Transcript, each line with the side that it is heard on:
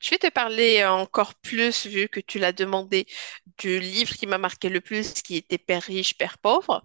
right: Je vais te parler encore plus, vu que tu l'as demandé, du livre qui m'a marqué le plus, qui était Père riche, Père pauvre.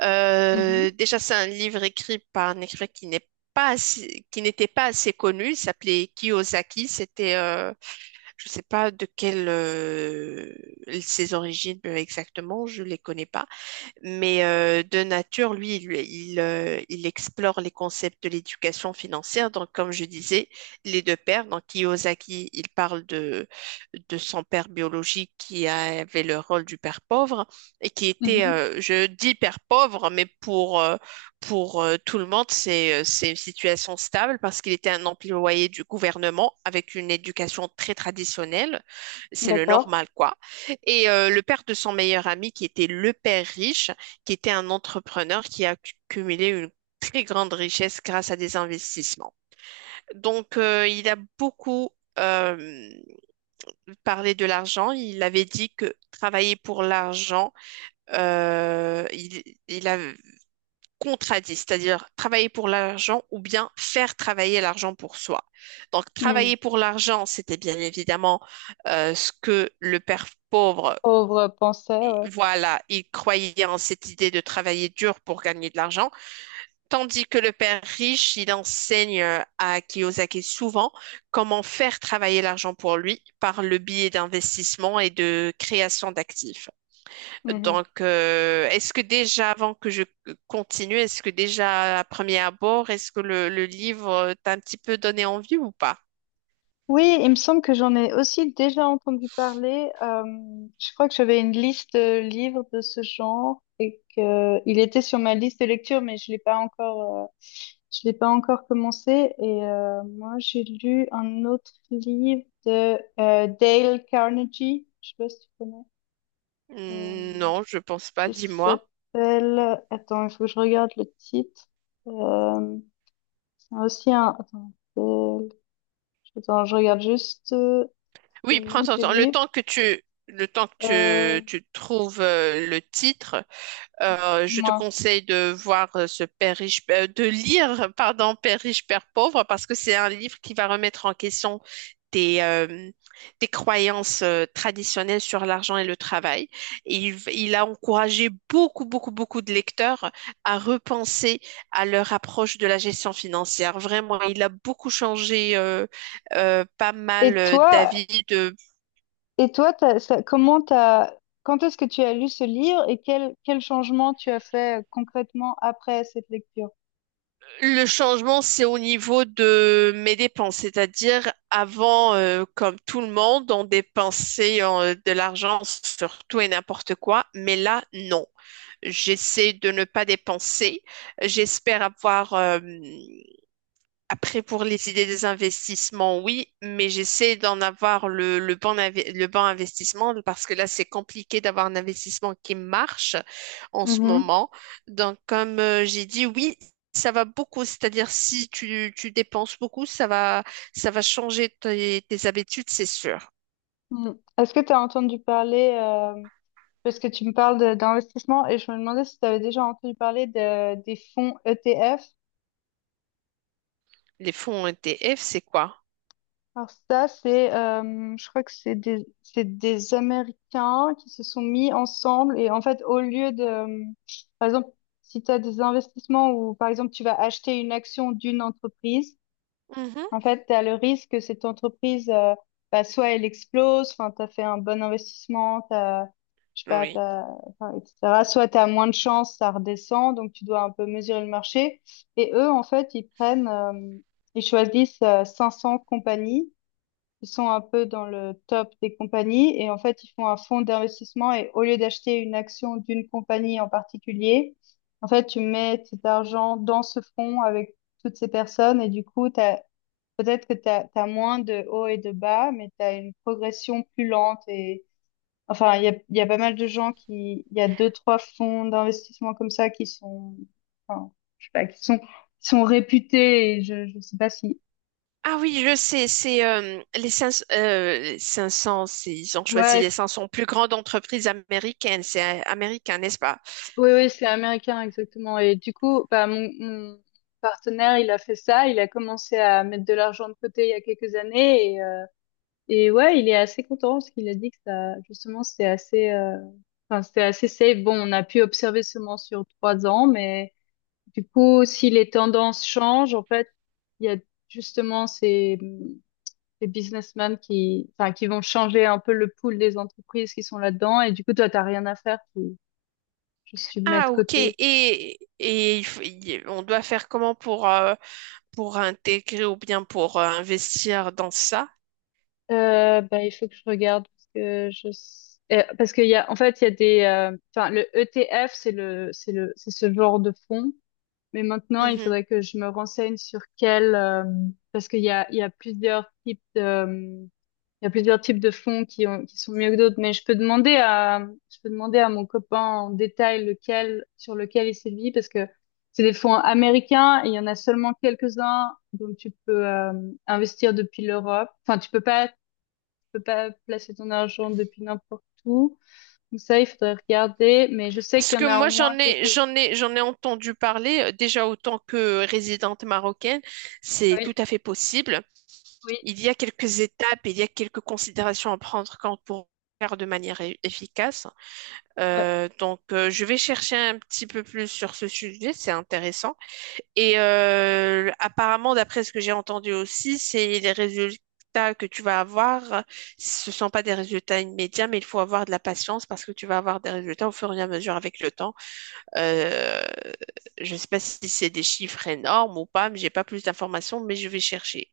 right: Euh,
left: Mhm,
right: déjà, c'est un livre écrit par un écrivain qui n'est pas assez- qui n'était pas assez connu. Il s'appelait Kiyosaki. Je ne sais pas de quelle ses origines exactement. Je ne les connais pas. Mais de nature, lui, il explore les concepts de l'éducation financière. Donc, comme je disais, les deux pères, donc Kiyosaki, il parle de son père biologique qui avait le rôle du père pauvre et qui était,
left: mhm,
right: euh, je dis père pauvre, mais pour tout le monde, c'est une situation stable parce qu'il était un employé du gouvernement avec une éducation très traditionnelle. C'est le
left: d'accord.
right: normal, quoi. Et le père de son meilleur ami, qui était le père riche, qui était un entrepreneur qui a accumulé une très grande richesse grâce à des investissements. Donc, il a beaucoup euh, parlé de l'argent. Il avait dit que travailler pour l'argent, il a contradit, c'est-à-dire travailler pour l'argent ou bien faire travailler l'argent pour soi. Donc,
left: Hmm,
right: travailler pour l'argent, c'était bien évidemment ce que le père pauvre
left: pauvre pensée, ouais.
right: voilà, il croyait en cette idée de travailler dur pour gagner de l'argent, tandis que le père riche, il enseigne à Kiyosaki souvent comment faire travailler l'argent pour lui par le biais d'investissement et de création d'actifs.
left: Mhm.
right: Donc, est-ce que déjà, avant que je continue, est-ce que déjà à premier abord, est-ce que le livre t'a un petit peu donné envie ou pas?
left: Oui, il me semble que j'en ai aussi déjà entendu parler. Je crois que j'avais une liste de livres de ce genre et que il était sur ma liste de lecture, mais je l'ai pas encore commencé. Et moi, j'ai lu un autre livre de Dale Carnegie. Je sais pas si tu connais, euh,
right: Hmm. Non, je pense pas,
left: qui
right: dis-moi.
left: s'appelle. Attends, il faut que je regarde le titre. Il y a aussi un. Euh, attends, je regarde juste le
right: Oui, prends
left: nom
right: ton
left: du
right: temps. Le
left: livre.
right: temps que le temps que
left: Euh,
right: tu trouves le titre, je te
left: Dis-moi.
right: conseille de voir ce Père riche, de lire, pardon, Père riche, Père pauvre, parce que c'est un livre qui va remettre en question tes, euh, tes croyances traditionnelles sur l'argent et le travail. Et il a encouragé beaucoup, beaucoup, beaucoup de lecteurs à repenser à leur approche de la gestion financière. Vraiment, il a beaucoup changé euh, euh, pas mal
left: Et
right: euh,
left: toi,
right: d'avis de.
left: et toi, comment t'as... Quand est-ce que tu as lu ce livre et quel changement tu as fait concrètement après cette lecture?
right: Le changement, c'est au niveau de mes dépenses, c'est-à-dire avant, comme tout le monde, on dépensait de l'argent sur tout et n'importe quoi, mais là, non. J'essaie de ne pas dépenser. J'espère avoir Après, pour les idées des investissements, oui, mais j'essaie d'en avoir le le bon investissement parce que là, c'est compliqué d'avoir un investissement qui marche en ce
left: Mhm.
right: moment. Donc, comme j'ai dit, oui, ça va beaucoup. C'est-à-dire, si tu dépenses beaucoup, ça va changer tes habitudes, c'est sûr.
left: Mm. Est-ce que tu as entendu parler, parce que tu me parles d'investissement et je me demandais si tu avais déjà entendu parler des fonds ETF.
right: Les fonds ETF, c'est quoi?
left: Alors ça, c'est, je crois que c'est des Américains qui se sont mis ensemble et en fait, au lieu de, par exemple, si tu as des investissements ou par exemple tu vas acheter une action d'une entreprise,
right: Mhm,
left: en fait, tu as le risque que cette entreprise, bah, soit elle explose, enfin, tu as fait un bon investissement, t'as, je sais pas,
right: oui.
left: t'as, enfin, etc. Soit tu as moins de chance, ça redescend, donc tu dois un peu mesurer le marché. Et eux, en fait, ils choisissent 500 compagnies. Ils sont un peu dans le top des compagnies et en fait, ils font un fonds d'investissement et au lieu d'acheter une action d'une compagnie en particulier, en fait, tu mets cet argent dans ce fonds avec toutes ces personnes et du coup, peut-être que tu as moins de hauts et de bas, mais tu as une progression plus lente et enfin, il y a pas mal de gens qui, il y a deux, trois fonds d'investissement comme ça qui sont, enfin, je sais pas, qui sont réputés et je sais pas si,
right: Ah oui, je sais, c'est les 500, ils ont choisi
left: ouais,
right: les 500 plus grandes entreprises américaines, c'est américain, n'est-ce pas?
left: oui, oui, c'est américain, exactement. Et du coup, bah, mon partenaire, il a fait ça. Il a commencé à mettre de l'argent de côté il y a quelques années. Et ouais, il est assez content parce qu'il a dit que ça, justement, c'est assez, enfin, c'était assez safe. Bon, on a pu observer seulement sur 3 ans, mais du coup, si les tendances changent, en fait, il y a justement ces businessmen qui, enfin, qui vont changer un peu le pool des entreprises qui sont là-dedans. Et du coup, toi, t'as rien à faire. Juste tu mets
right: Ah
left: de
right: ok,
left: côté.
right: et il on doit faire comment pour intégrer ou bien pour investir dans ça?
left: Bah, il faut que je regarde parce parce qu'il y a en fait il y a des enfin le ETF c'est ce genre de fonds, mais maintenant il
right: Mhm.
left: faudrait que je me renseigne sur quel parce qu'il y a plusieurs types de il y a plusieurs types de fonds qui sont mieux que d'autres, mais je peux demander à mon copain en détail lequel sur lequel il sévit parce que c'est des fonds américains et il y en a seulement quelques-uns, donc tu peux investir depuis l'Europe. Enfin, tu peux pas placer ton argent depuis n'importe où. Donc ça, il faudrait regarder, mais je sais
right: Parce
left: qu'il y
right: que
left: en a au
right: moi
left: moins
right: j'en ai
left: quelques
right: j'en ai j'en ai entendu parler déjà autant que résidente marocaine,
left: uns.
right: c'est tout
left: Oui,
right: à fait possible.
left: oui,
right: Il y a quelques étapes, il y a quelques considérations à prendre quand pour faire de manière efficace.
left: ouais.
right: Donc, je vais chercher un petit peu plus sur ce sujet, c'est intéressant. Et apparemment, d'après ce que j'ai entendu aussi, c'est les résultats que tu vas avoir, ce ne sont pas des résultats immédiats, mais il faut avoir de la patience parce que tu vas avoir des résultats au fur et à mesure avec le temps. Euh, je ne sais pas si c'est des chiffres énormes ou pas, mais j'ai pas plus d'informations, mais je vais chercher.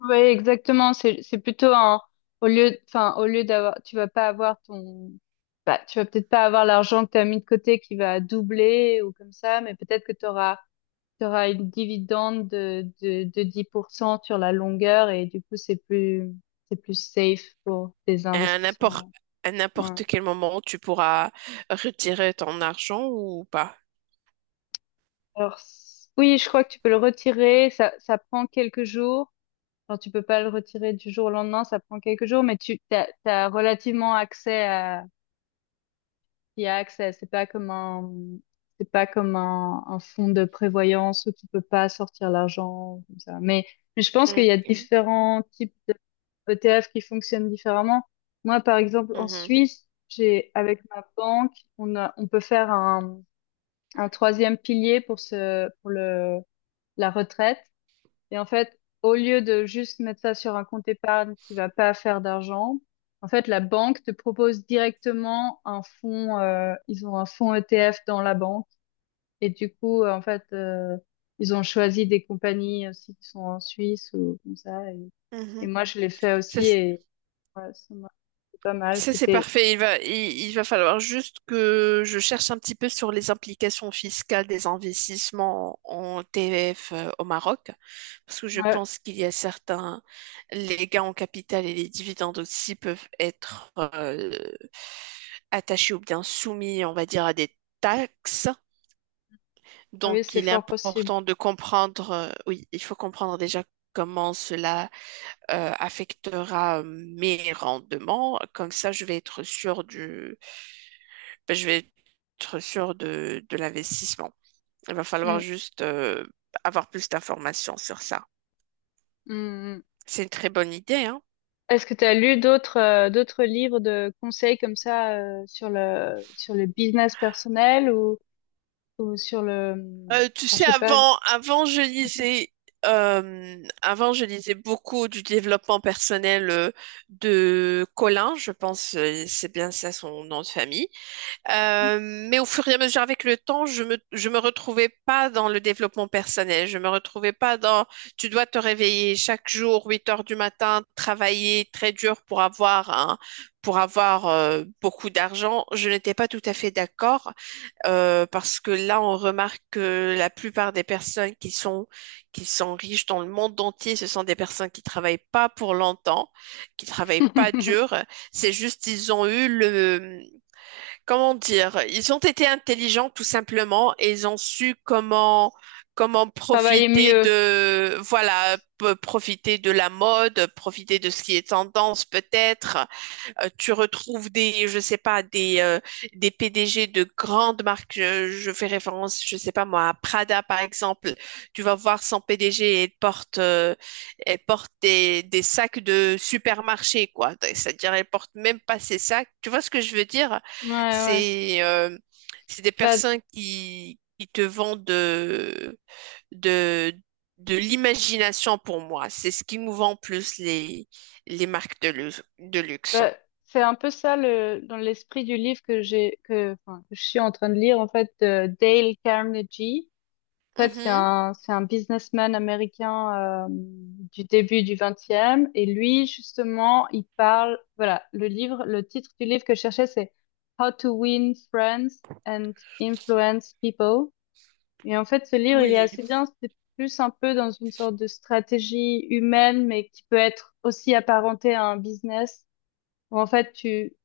left: Ouais, exactement. C'est plutôt un. Au lieu, enfin, au lieu d'avoir. Tu vas pas avoir ton. Bah, tu vas peut-être pas avoir l'argent que tu as mis de côté qui va doubler ou comme ça, mais peut-être que tu auras une dividende de 10% sur la longueur et du coup, c'est plus safe pour tes
right: Et
left: investissements.
right: à
left: Ouais.
right: n'importe quel moment, tu pourras retirer ton argent ou pas.
left: Alors, oui, je crois que tu peux le retirer. Ça prend quelques jours. Enfin, tu peux pas le retirer du jour au lendemain. Ça prend quelques jours, mais t'as relativement accès à, y a accès. C'est pas comme un fonds de prévoyance où tu peux pas sortir l'argent comme ça. Mais je pense qu'il
right: Mm,
left: y a différents types d'ETF qui fonctionnent différemment. Moi, par exemple, en
right: mhm,
left: Suisse, j'ai avec ma banque, on peut faire un troisième pilier pour le la retraite. Et en fait, au lieu de juste mettre ça sur un compte épargne qui va pas faire d'argent, en fait, la banque te propose directement un fonds. Ils ont un fonds ETF dans la banque. Et du coup, en fait, ils ont choisi des compagnies aussi qui sont en Suisse ou comme ça. Et
right: mhm.
left: moi, je l'ai fait
right: Ça,
left: aussi
right: c-
left: et ouais, ça m'a fait pas mal.
right: Ça, c'est
left: C'était,
right: parfait. Il va falloir juste que je cherche un petit peu sur les implications fiscales des investissements en TF au Maroc, parce que je
left: ouais,
right: pense qu'il y a certains, les gains en capital et les dividendes aussi peuvent être attachés ou bien soumis, on va dire, à des taxes.
left: ah oui,
right: Donc,
left: c'est
right: il est
left: fort possible.
right: important de comprendre, oui, il faut comprendre déjà comment cela affectera mes rendements. Comme ça, je vais être sûr de l'investissement. Il va falloir
left: Mm,
right: juste avoir plus d'informations sur ça.
left: mm,
right: C'est une très bonne idée, hein.
left: est-ce que tu as lu d'autres livres de conseils comme ça sur le business personnel ou sur le
right: Tu
left: enfin, je
right: sais,
left: sais pas.
right: avant, avant, je lisais beaucoup du développement personnel de Colin. Je pense, c'est bien ça son nom de famille. Mais au fur et à mesure avec le temps, je me retrouvais pas dans le développement personnel. Je me retrouvais pas dans, tu dois te réveiller chaque jour, 8 heures du matin, travailler très dur pour avoir pour avoir beaucoup d'argent. Je n'étais pas tout à fait d'accord parce que là, on remarque que la plupart des personnes qui sont riches dans le monde entier, ce sont des personnes qui travaillent pas pour longtemps, qui travaillent pas dur. C'est juste, ils ont eu le, comment dire, ils ont été intelligents tout simplement et ils ont su comment
left: Travailler
right: profiter
left: mieux.
right: de, profiter de la mode, profiter de ce qui est tendance peut-être. Tu retrouves des, je sais pas, des PDG de grandes marques. Je fais référence, je sais pas moi, à Prada par exemple. Tu vas voir son PDG, elle porte des sacs de supermarché, quoi. C'est-à-dire, elle porte même pas ses sacs. Tu vois ce que je veux dire?
left: Ouais, ouais.
right: C'est, euh, c'est des
left: Bah,
right: personnes qui te vendent de, de l'imagination pour moi. C'est ce qui nous vend plus les marques de luxe.
left: bah c'est un peu ça le dans l'esprit du livre que j'ai que enfin que je suis en train de lire en fait, de Dale Carnegie. En fait, c'est
right: Mhm.
left: un, c'est un businessman américain du début du 20e. Et lui, justement, il parle, voilà, le livre, le titre du livre que je cherchais, c'est How to Win Friends and Influence People. Et en fait, ce livre, il est
right: Oui.
left: assez bien. C'est plus un peu dans une sorte de stratégie humaine, mais qui peut être aussi apparentée à un business, où en fait, tu,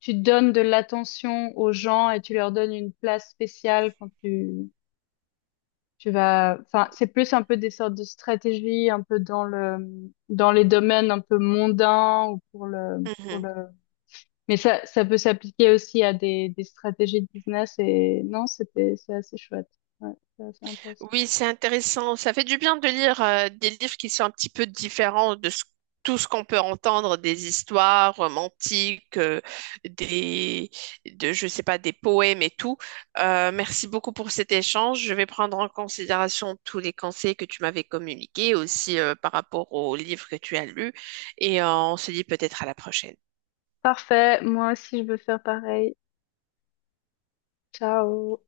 left: tu donnes de l'attention aux gens et tu leur donnes une place spéciale quand tu vas, enfin, c'est plus un peu des sortes de stratégies, un peu dans les domaines un peu mondains ou pour
right: Mhm.
left: le, mais ça peut s'appliquer aussi à des stratégies de business et non, c'est assez chouette. Ouais, c'est assez intéressant.
right: Oui, c'est intéressant. Ça fait du bien de lire des livres qui sont un petit peu différents de ce- tout ce qu'on peut entendre, des histoires romantiques, des, je sais pas, des poèmes et tout. Merci beaucoup pour cet échange. Je vais prendre en considération tous les conseils que tu m'avais communiqués aussi par rapport aux livres que tu as lus et on se dit peut-être à la prochaine.
left: Parfait. Moi aussi, je veux faire pareil. Ciao.